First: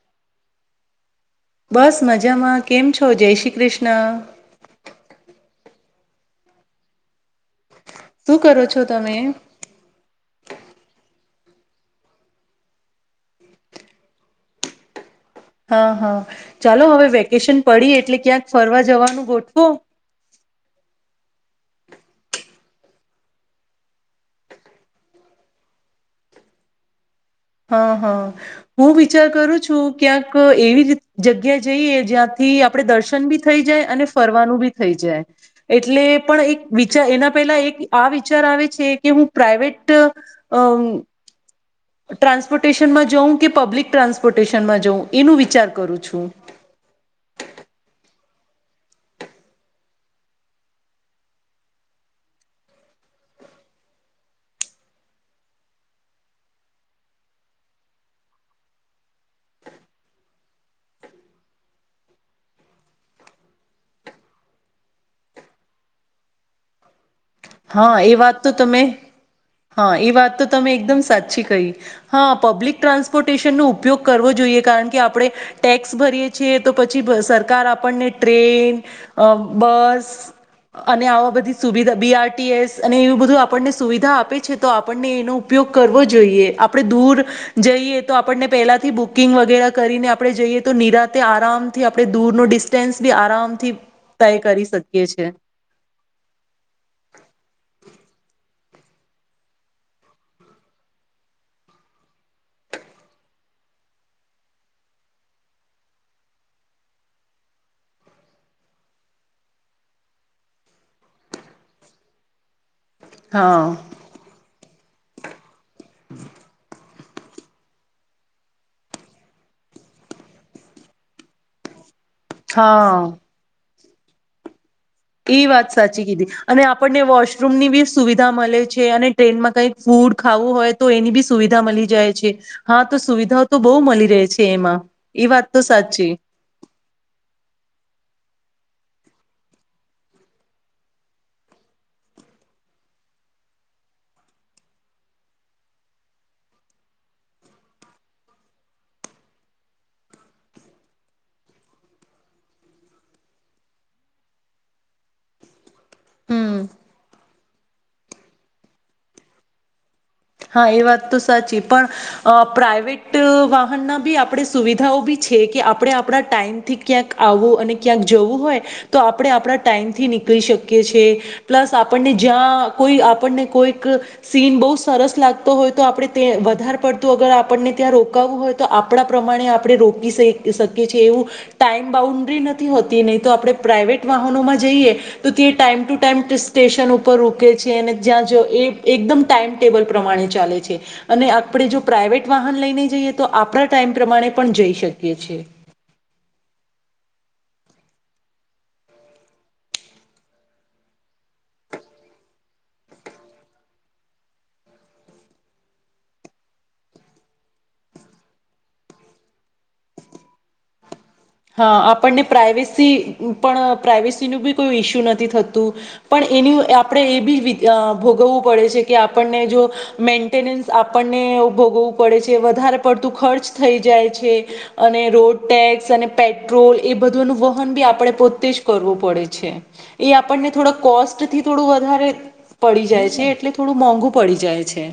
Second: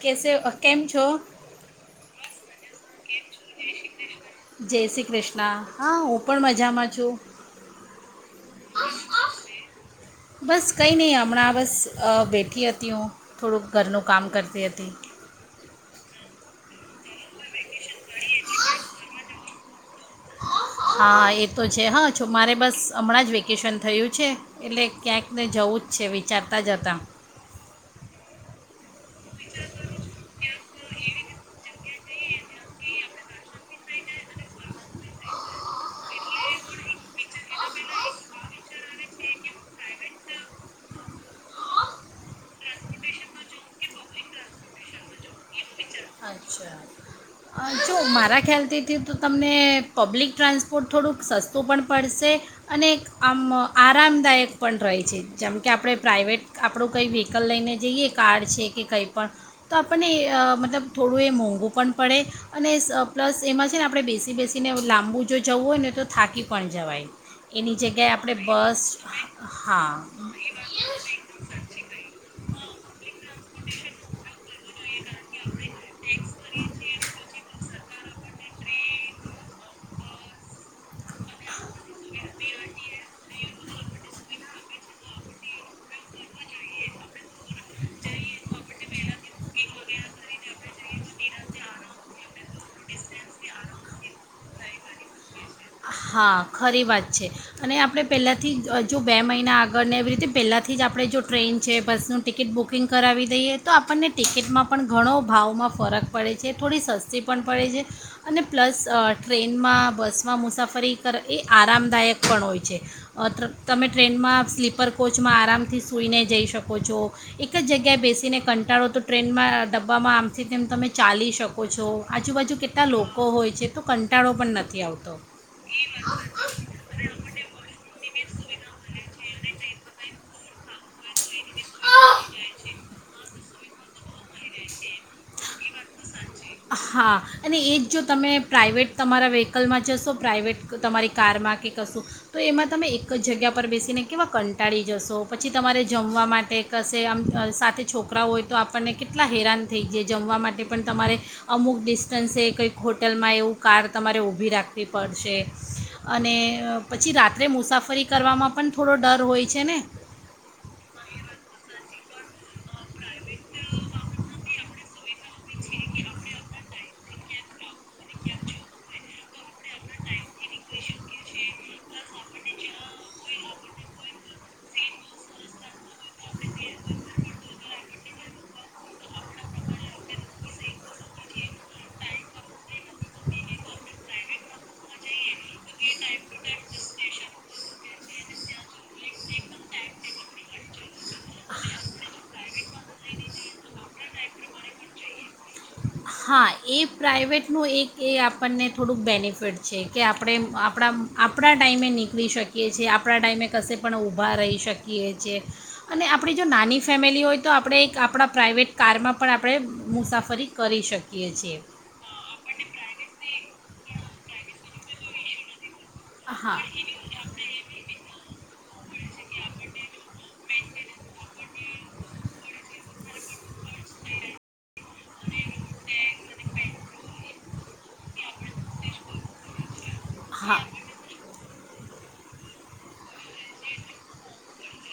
કેસે કેમ છો? બસ મજામાં કેમ છો? જય શ્રી કૃષ્ણ. જય શ્રી કૃષ્ણ હા હું પણ મજામાં છું. શું કરો છો તમે? બસ કંઈ નહીં હમણાં બસ અ બેઠી હતી હું થોડુંક ઘરનું કામ કરતી હતી. હા હા ચાલો હવે વેકેશન પડી એટલે ક્યાંક ફરવા જવાનું ગોઠવું. હા એ તો છે હા છ મારે બસ હમણાં જ વેકેશન થયું છે એટલે ક્યાંકને જવું જ છે વિચારતા જ હતા. હા હા, હું વિચાર કરું છું ક્યાંક એવી જગ્યા જઈએ જ્યાંથી આપણે દર્શન બી થઈ જાય અને ફરવાનું બી થઈ જાય, એટલે પણ એક વિચાર એના પહેલા એક આ વિચાર આવે છે કે હું પ્રાઇવેટ અ ટ્રાન્સપોર્ટેશનમાં જાઉં કે પબ્લિક ટ્રાન્સપોર્ટેશનમાં જાઉં એનું વિચાર કરું છું. અચ્છા અ, જો મારા ખ્યાલથીથી તો તમને પબ્લિક ટ્રાન્સપોર્ટ થોડુંક સસ્તું પણ પડશે, અને આમ આરામદાયક પણ રહે છે, જેમ કે આપણે પ્રાઇવેટ આપણું કંઈ વ્હીકલ લઈને જઈએ કાર છે કે કંઈ પણ, તો આપણને મતલબ થોડું એ મોંઘું પણ પડે. અને પ્લસ એમાં છે ને આપણે બેસી બેસીને લાંબુ જો જવું હોય ને તો થાકી પણ જવાય. એની હા જગ્યાએ એ આપણે વાત તો બસ તમે હા એ વાત તો તમે એકદમ સાચી કહી, હા પબ્લિક ટ્રાન્સપોર્ટેશનનો ઉપયોગ કરવો જોઈએ કારણ કે આપણે, ટેક્સ ભરીએ છીએ તો પછી સ કાર ટ્રેન, બસ, અને આવા બધી સુવિધા બ સુવિધા આપે છે તો આપણને એનો ઉપયોગ કરવો જોઈએ આપણે દૂર, જઈએ તો આપણને પેલાથી બુકિંગ વગેરે કરીને આપણે જઈએ તો નિરાતે આરામથી આપણે દૂરનો ડિસ્ટન્સ બી આરામથી તય કરી શકીએ છે. હા ખરી વાત છે, અને આપણે પહેલાંથી જ જો બે મહિના આગળને એવી રીતે પહેલાંથી જ આપણે જો ટ્રેન છે બસનું ટિકિટ બુકિંગ કરાવી દઈએ તો આપણને ટિકિટમાં પણ ઘણો ભાવમાં ફરક પડે છે થોડી સસ્તી પણ પડે છે, અને પ્લસ ટ્રેનમાં બસમાં મુસાફર ફરી કરર એ આરામદાયક પણ હોય છે. હા તમે ટ્રેનમાં સ્લીપર કોચમાં આરામથી સુઈને જઈ શકો છો. એક જ જગ્યાએ બેસીને કંટાળો તો ટ્રેનમાં ડબ્બામાં આમથી તેમ તમે ચાલી શકો છો. આજુબાજુ કેટલા હા લોકો હોય છે. તો કંટાળો પણ નથી. નથી આવતો. એ વાત સાચી કીધી, અને આપણને વોશરૂમ ની બી સુવિધા મળે છે અને ટ્રેનમાં કઈક ફૂડ ખાવું હોય તો એની બી સુવિધા મળી જાય છે, હા તો સુવિધા તો બહુ મળી રહે છે, એમાં એ વાત તો સાચી હા અને એ જ જો તમે પ્રાઇવેટ તમારા વ્હીકલમાં જશો પ્રાઇવેટ તમારી કારમાં કે કશું, તો એમાં તમે એક જ જગ્યા પર બેસીને કેવા કંટાળી જશો પછી તમારે જમવા માટે કશે આમ સાથે છોકરાઓ હોય તો આપણને કેટલા હેરાન થઈ જાય જમવા માટે પણ તમારે, અમુક ડિસ્ટન્સે કંઈક હોટલમાં એવું કાર તમારે ઊભી રાખવી પડશે. અને હમ પછી રાત રાત્રે મુસાફરી કરવામાં પણ થોડો ડર હોય છે ને. હા એ વાત તો સાચી પણ, પ્રાઇવેટ વાહનના બી આપણે સુવિધાઓ બી છે કે આપણે આપણા ટાઈમથી ક્યાંક આવો અને ક્યાંક જવું હોય, તો આપણે આપણા ટાઈમથી નીકળી શકીએ છએ, પ્લસ આપણને જ્યાં કોઈ આપણને કોઈક સીન બહ સરસ લાગતો હોય તો આપણે વધારે પડતું અગર આપણને ત્યા રો રકાવવું હોય તો આપણા પ્રમાણે આપણે રોકી શકીએ છીએ એવું, ટાઈમ બાઉન્ડ્રી નથી હોતી નહી તો આપણે પ્રાઇવેટ વાહનોમાં જઈએ, તો તે ટાઈમ ટુ ટાઈમ સ્ટેશન ઉપર રૂકે છે અને જ્યાં જો એ એકદમ ટાઈમ ટેબલ પ્રમાણે ચાલે છે, અને આપણે જો પ્રાઇવેટ વાહન લઈને જઈએ તો આપણા ટાઈમ પ્રમાણે પણ જઈ શકીએ છીએ. હા એ પ્રાઇવેટનું એક એ આપણને થોડુંક બેનિફિટ છે કે આપણે આપણા આપણા ટાઈમે નીકળી શકીએ છે છેએ આપણા ટાઈમે કશે પણ ઊભા રહી શકીએ છીએ, અને આપણી જો નાની ફેમિલી હોય તો આપણે એક આપણા પ્રાઇવેટ કારમાં પણ આપણે મુસાફરી કરી શક હા આપણને પ્રઇવેસી પણ પ્રવેસ નું બી કોઈ ઈશ્યુ નથી થતું. પણ હા એની આપણે એ બી ભોગવવું પે કે આપણને જો, મેન્ટેનન્સ આપણને ભોગવું પડે છે વધારે પડતું ખર્ચ થઈ જાય છે. અને રોડ ટેક્સ અને પેટ્રોલ એ બધું નું વહન બી આપડે પોતે જ કરવું પડે છે. એ આપણને હા થોડાક કોસ્ટ થી થોડું વધારે પડી જાય છે, એટલે થોડું મોંઘુ પડી જાય છે.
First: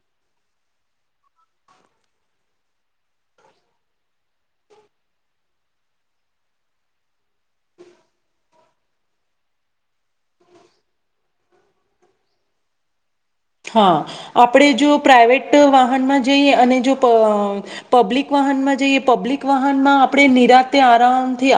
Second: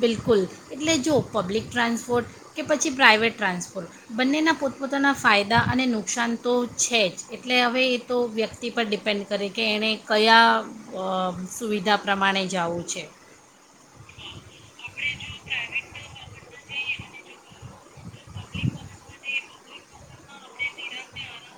બિલકુલ એટલે જો પબ્લિક ટ્રાન્સપોર્ટ કે પછી પ્રાઇવેટ ટ્રાન્સપોર્ટ બંનેના પોતપોતાના ફાયદા અને નુકસાન તો છે જ એટલે હવે એ તો વ્યક્તિ પર ડિપેન્ડ કરે કે એણે કયા સુવિધા પ્રમાણે જવું છે. હા આપણે જો પ્રાઈવેટ વાહનમાં જઈએ અને જો પબ્લિક વાહનમાં જઈએ પબ્લિક વાહનમાં આપણે નિરાતે આરામથી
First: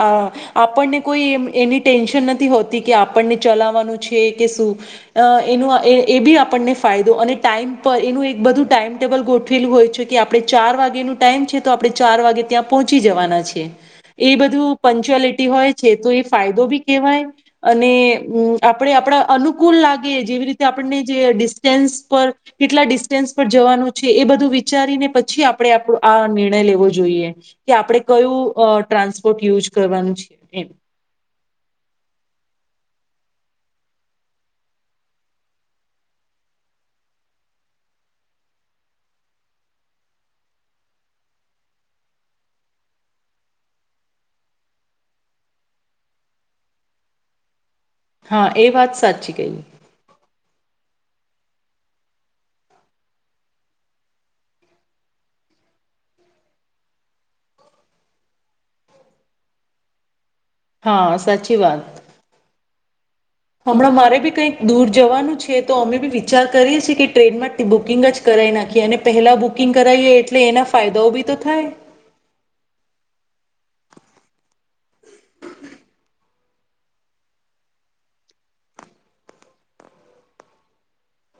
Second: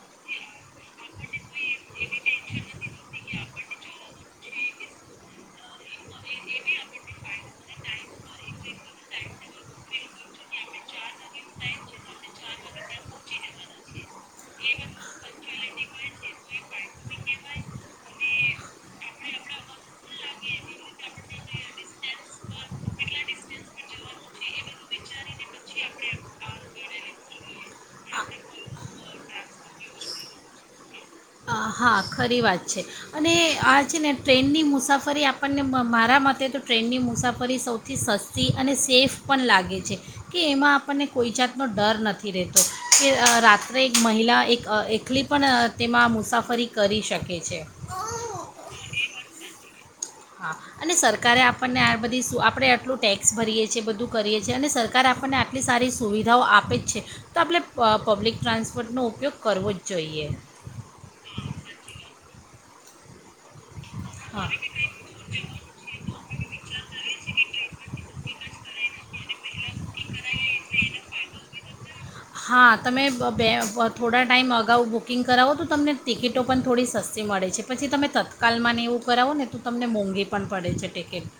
આપણને કોઈ એની ટેન્શન નથી હોતી કે આપણને ચલાવાનું છે, કે શુંનું એ બી આપને ફદો અને ટાઈમ પર એનું એક બધું ટાઈમ ટેબલ ગોઠવેલું હોય છે કે આપણે ચાર વાગેનું ટાઈમ છે તો આપણે ચાર વાગે ત્યાં પહોંચી જવાના છે. એ બધું [unintelligible] હોય છે, તો એ ફાયદો બી કેહેવાય અને આપણે આપણા અનુકૂળ લાગે જેવી રીતે આપણને જે [unintelligible] પર કેટલા ડિસ્ટન્સ પર જવાનું છે, એ બધું વિચારીને પછી આપણે આપ આ નિર્ણય લેવો જોઈએ કે આપણે કયું ટ્રાન્સપોર્ટ યુઝ કરવાનું છે. એમ. હા ખરી વાત છે, અને આ છે ને ટ્રેનની મુસાફરી આપણને મારા મતે તો ટ્રેનની મુસાફરી સૌથી સસ્તી અને સેફ પણ લાગે છે, કે એમાં આપણને કોઈ જાતનો ડર નથી રહેતો કે રાત્રે એક મહિલા એક એકલી પણ તેમાં મુસાફ ફરી કરી શકે છે. હા એ વાત સાચી કહી. હા અને સરકારે આપણને આ બધી આપણે આટલું ટેક્સ ભરીએ છીએ બધું કરીએ છીએ અને સરકારે આપણને આટલી સારી સુવિધાઓ આપે જ છે, તો આપણે પબ્લિક ટ્રાન્સપોર્ટનો ઉપયોગ કરવો જ જોઈએ. હા સાચી વાત. હમણાં મારે બી હા કંઈક દૂર જવાનું છે, તો અમે બી વિચાર કરીએ છીએ કે ટ્રેનમાં બુકિંગ જ કરાવી નાખીએ અને પહેલા બુકિંગ કરાવીએ એટલે એના ફાયદાઓ બી તો થાય. હા તમે બે થોડા ટાઈમ અગાઉ બુકિંગ કરાવો તો તમને ટિકિટો પણ થોડી સસ્તી મળે છે, પછી તમે તત્કાલમાં એવું કરાવો ને તો તમને મોંઘી પણ પડે છે, ટિકિટ.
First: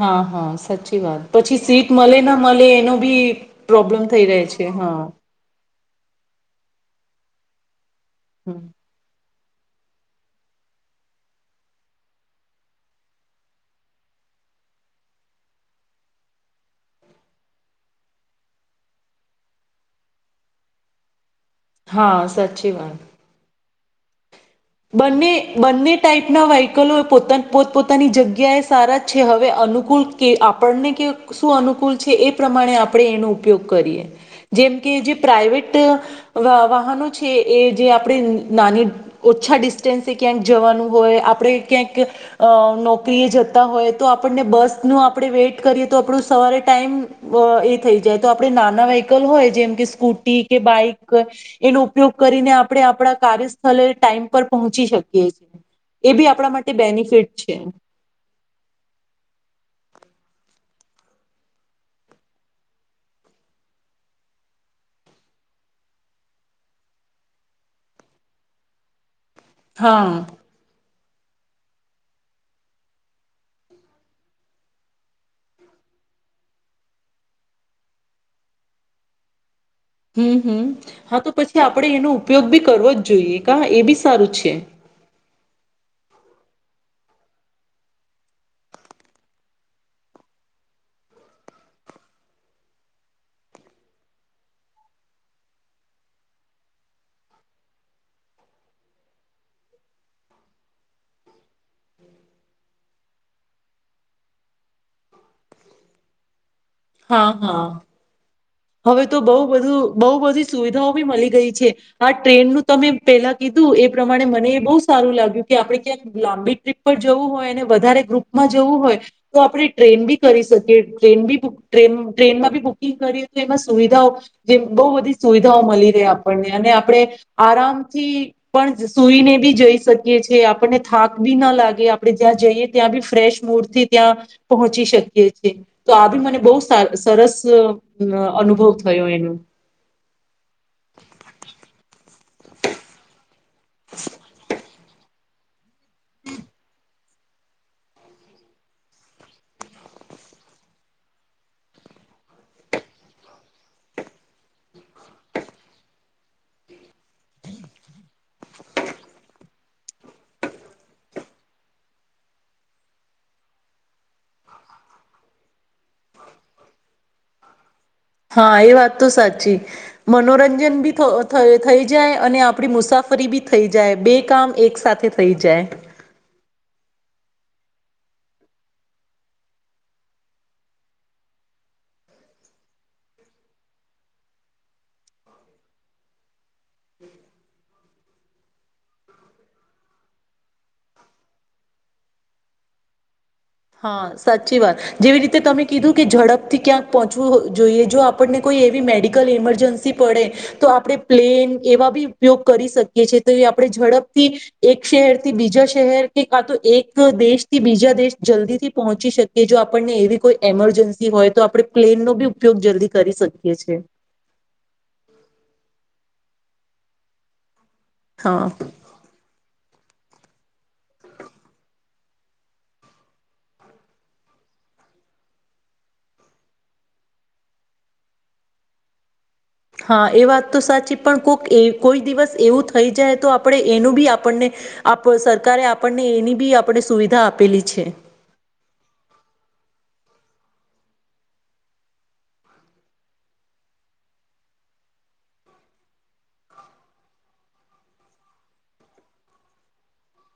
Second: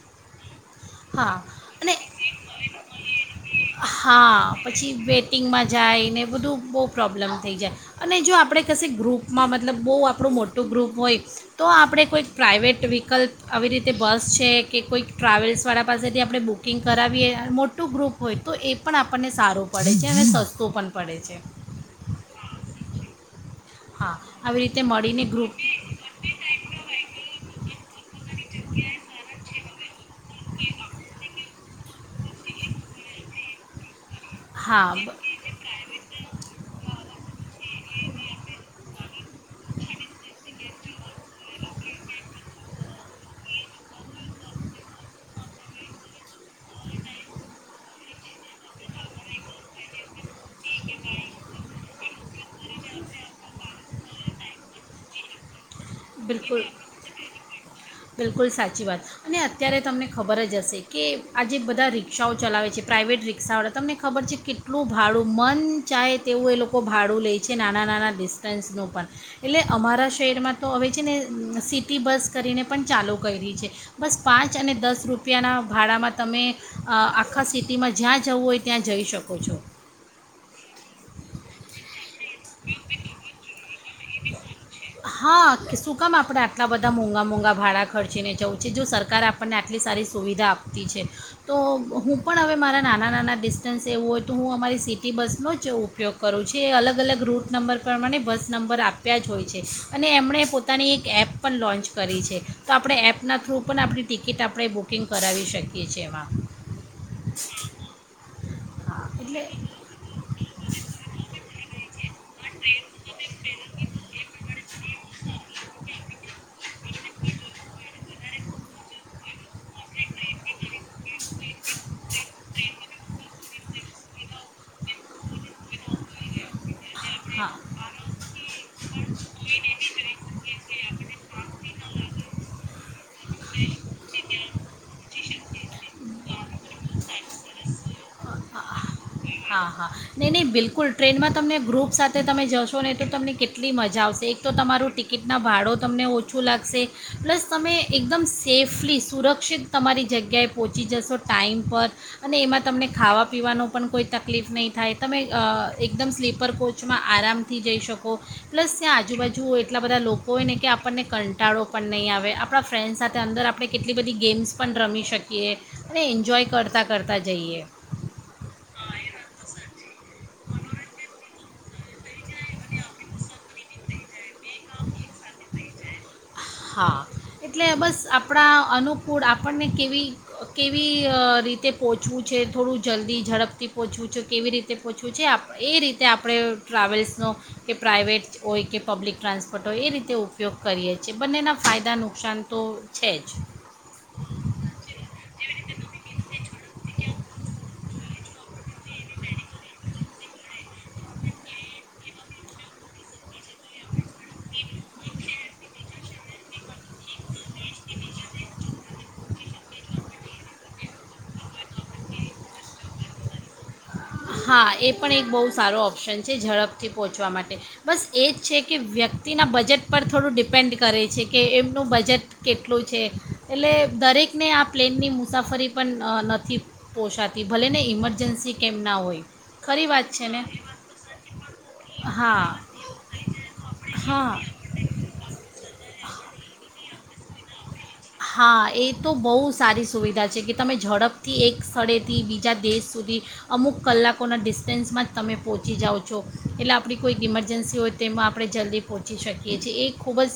હા હા. સાચી વાત હા પછી સીટ અને મળે ના મળે એનો બી પ્રોબ્લેમ થઈ રહે છે, હા. જાયને બધું બહુ પ્રોબ્લેમ થઈ જાય અને જો હમ. આપણે કશે ગ્રુપ માં મતલબ બહુ આપણું મોટું ગ્રુપ હોય તો આપણે કોઈક પ્રાઇવેટ વ્હીકલ્પ આવી રીતે બસ છે, કે કોઈક ટ્રાવેલ્સ વાળ પાસેથી આપણે બુકિંગ કરાવીએ મોટું ગ્રુપ હોય તો એ પણ આપણને સારું પડે છે અને સસ્તું પણ પડે છે. હા સાચી વાત. હા. આવી રીતે મળીને બંને ગ્રુપ બંને ટાઈપના વ્હકલો પોતા પોતપોતાની જગ્યાએ સારા છે, હવે અનુકૂળ કે આપણને કે શું અનુ [unintelligible] છે, એ પ્રમાણે આપણે એનો ઉપયોગ કરીએ. જેમ હા કે જે બ- પ્રાઈવેટ વાહનો છે, એ જે આપણે નાની ઓછા ડિસ્ટન્સે ક્યાંક જવાનું હોય આપણે ક્યાંક નોક [unintelligible] જતા હોય તો આપણને બસ નું આપણે વેઇટ કરીએ તો આપણું સવારે ટાઈમ એ થઈ જાય તો આપણે નાના [unintelligible] હોય જેમ કે સ્કૂટી કે બાઈક એનો ઉપયોગ કરીને આપણે આપણા કાર્યસ્થળ ટાઈમ પર પહોંચી શકીએ છીએ. એ બી આપણા બિલકુલ માટે બેનિફિટ છે બિલકુલ સાચી વાત અને અત્યારે તમને ખબર જ હશે કે આજે બધા રી્ષાઓ ચલાવે છે પ્રાઇવેટ રિક્ષાવાળા તમને ખબર છે, કેટલું ભાડું મન ચાહે તેવું એ લોકો ભાડું લે છે, નાના નાના ડિસ્ટન્સનું પણ એટલે હા અમારા શહેરમાં હોય છે ને સિટી બસ કરીને પણ ચાલુ કરી રહી છે બસ પાંચ અને દસ રૂપિયાના ભાડામાં તમે આ આખા સિટીમાં જ્યાં જવું હોય ત્યાં જઈ શકો છો. હમ્મ હમ્મ હા તો પછી આપડણે એનો ઉપયોગ બી કરવો જ જોઈએ કા એ બી સારું છે. હું કામ આપણે આટલા બધા મોંઘા મોંઘા ભાડાં ખર્ચીને જવુ છે જો સરકારે આપણને આટલી સારી સુવિધા આપતી છે તો હું પણ હવે મારા નાના નાના ડિસ્ટન્સ એવું હોય તો હું અમારી સિટી બસનો જ ઉપયોગ કરું છું એ અલગ અલગ રૂટ નંબર પ્રમાણે બસ નંબર આપ આપ્યા જ હોય છે અને એમણે પોતાની એક એપ પણ લોન્ચ કરી છે તો આપણે એપના થ્રુ પણ આપણી ટિકિટ આપણે બુકિંગ કરાવી શકીએ છીએ એમાં હા હા હવે હા તો બો એટલે બધું બહુ બધી સુવિધાઓ ભી મળી ગઈ છે આ ટ્રેનનું તમે પેલા કીધું એ એ પ્રમાણે મને એ બહુ સારું લાગ્યું કે આપડણે ક્યાંક લાંબી ટ્રીપ પર જવું હોય અને વધારે ગ્રુપમાં જવું હોય તો આપણે ટ્રેન ભી કરી શકીએ ટ્રેન બુક ટ્રેન ટ્રેનમાં બુક [inaudible] એમાં સુવિધાઓ જે બો બધી સુવિધાઓ મલી રહે આપણને અને આપણે હા આરામથી પણ સુઈને ભી જઈ શકીએ છીએ આપણને થાક ભી ના લાગે આપડે જ્યા જઈએ ત્યાં ભી ફ્રેશ મૂડથી ત્યાં પહોંચી શકીએ છીએ તો આ ભી મને બો સરસ અ અનુભવ થયો એનો. હા હા નહી નહી બિલકુલ ટ્રેનમાં તમને ગ્રુપ સાથે તમે જશો ને તો તમને કે કેટલી મજા આવશે એક તો તમારું ટિકિટના ભાડો તમને ઓછું લાગશે પ્લસ તમે એકદમ સેફલી સુરક્ષિત તમારી જગ્યાએ પહોંચી જશો ટાઈમ પર અને એમાં તમને ખાવા પીવાનો પણ કોઈ તકલીફ નહીં થાય તમે અ એકદમ સ્લીપર કોચમાં આરામથી જઈ શકો પ્લસ ત્યાં આજુબાજુ એટલા બધા લોકો હોય ને કે આપણને કંટાળો પણ નહીં આવે આપણા ફ્રેન્ડ્સ સાથે અંદર આપણે કેટલી બધી ગેમ્સ પણ રમી શકીએ અને એન્જોય કરતાં કરતાં જઈએ હા એ વાત તો સાચી મનોરંજન ભી થ થ થઈ જાય અને આપડી મુસાફરી ભી થઈ જાય બે. કામ એક સાથે થઈ જાય. હા એટલે બસ આપણા અનુકૂળ આપણને કેવી કેવી રીતે પહોંચવું છે થોડું જલ્દી ઝડપથી પહોંચવું છે કેવી રીતે પહોંચવું છે એ રીતે આપણે ટ્રાવેલ્સનો કે પ્રાઇવેટ હોય કે પબ્લિક ટ્રાન્સપોર્ટ હોય એ રીતે ઉપયોગ કરીએ છીએ. બંનેના ફાયદા નુકસાન તો છે જ. હા સાચી વાત જેવી રીતે તમે કીધું કે ઝડપથી ક્યાંક પહોંચવું જોઈએ જો આપણને કોઈ એવી મેડિકલ ઈમરજન્સી પડે તો આપણે પ્લેન એવા બી ઉપયોગ કરી શકીએ છે. આપણે ઝડપથી એક થી બીજા શહેર કે કા તો એક દેશથી બીજા દેશ. જલ્દી થી પહોંચી શકીએ જો આપણને એવી કોઈ એમરજન્સી હોય તો આપણે પ્લેનનો બી ઉપયોગ જલ્દી કરી શકીએ છી. હા થી પહોંચવા માટે. બસ એ જ હા છે કે વ્યક્તિના બજેટ પર થોડું ડિપ. ડિપેન્ડ કરે છે કે એમનું બજેટ. કેટલું છે એટલે દરેકને આ પ્લેનની મુસાફરી પણ નથી પોષાતી ભલે ને ઇમરજન્સી કેમ. ના હો. હા એ વાત તો સાચી પણ કોઈક કોઈ દિવસ હા એવું થઈ જાય તો આપણે એનું બી હા આપણને સરકારે આપણને એની બી આપણે સુ સુવિધા આપેલી છે. હા એ તો બહુ સારી સુવિધા છે કે તમે ઝડપથી એક સ્થળેથી બીજા દેશ સુધી અમુક કલાકોના ડિસ્ટન્સમાં જ તમે પહોંચી જાઓ છો. એટલે આપણી કોઈક ઇમરજન્સી હોય તેમાં આપણે જલ્દી પહોંચી શકીએ છીએ. એ ખૂબ જ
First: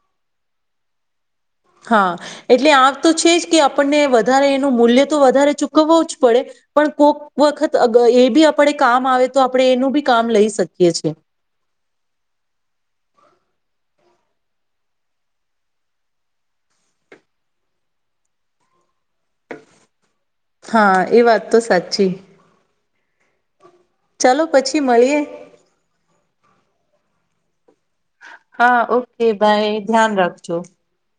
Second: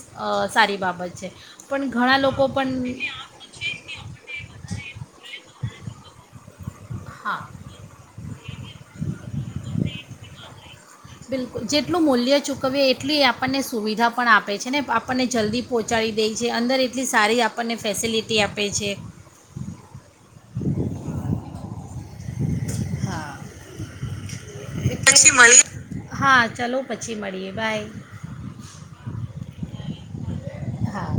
સારી બાબત છે. પણ હા ઘણા લોકો એટલે આ તો પણ છે જ કે આપણને વધારે એનું મૂલ્ય તો વધારે ચૂકવો જ પડ પડે પણ કોક હા વખત અગ એ બી અ આપડે કામ આવે તો આપણે એનું બી કામ લઈ શકીએ. છીએ બિલકુલ. જેટલું મૂલ્ય ચૂકવવીએ એટલી આપ આપણને સુવિધા પણ આપે છે ને આપણને જલ્દી પહોંચાડી દે છે. અંદર એટલી સારી આપણને ફેસિલિટી આપે છે. હા. એ વાત તો સાચી. હા ચાલો પછી મળીએ. હા ચાલો પછી પછી મળીએ, બાઈ. હા ઓકે બાઈ. ધ્યાન રાખજો. જો હા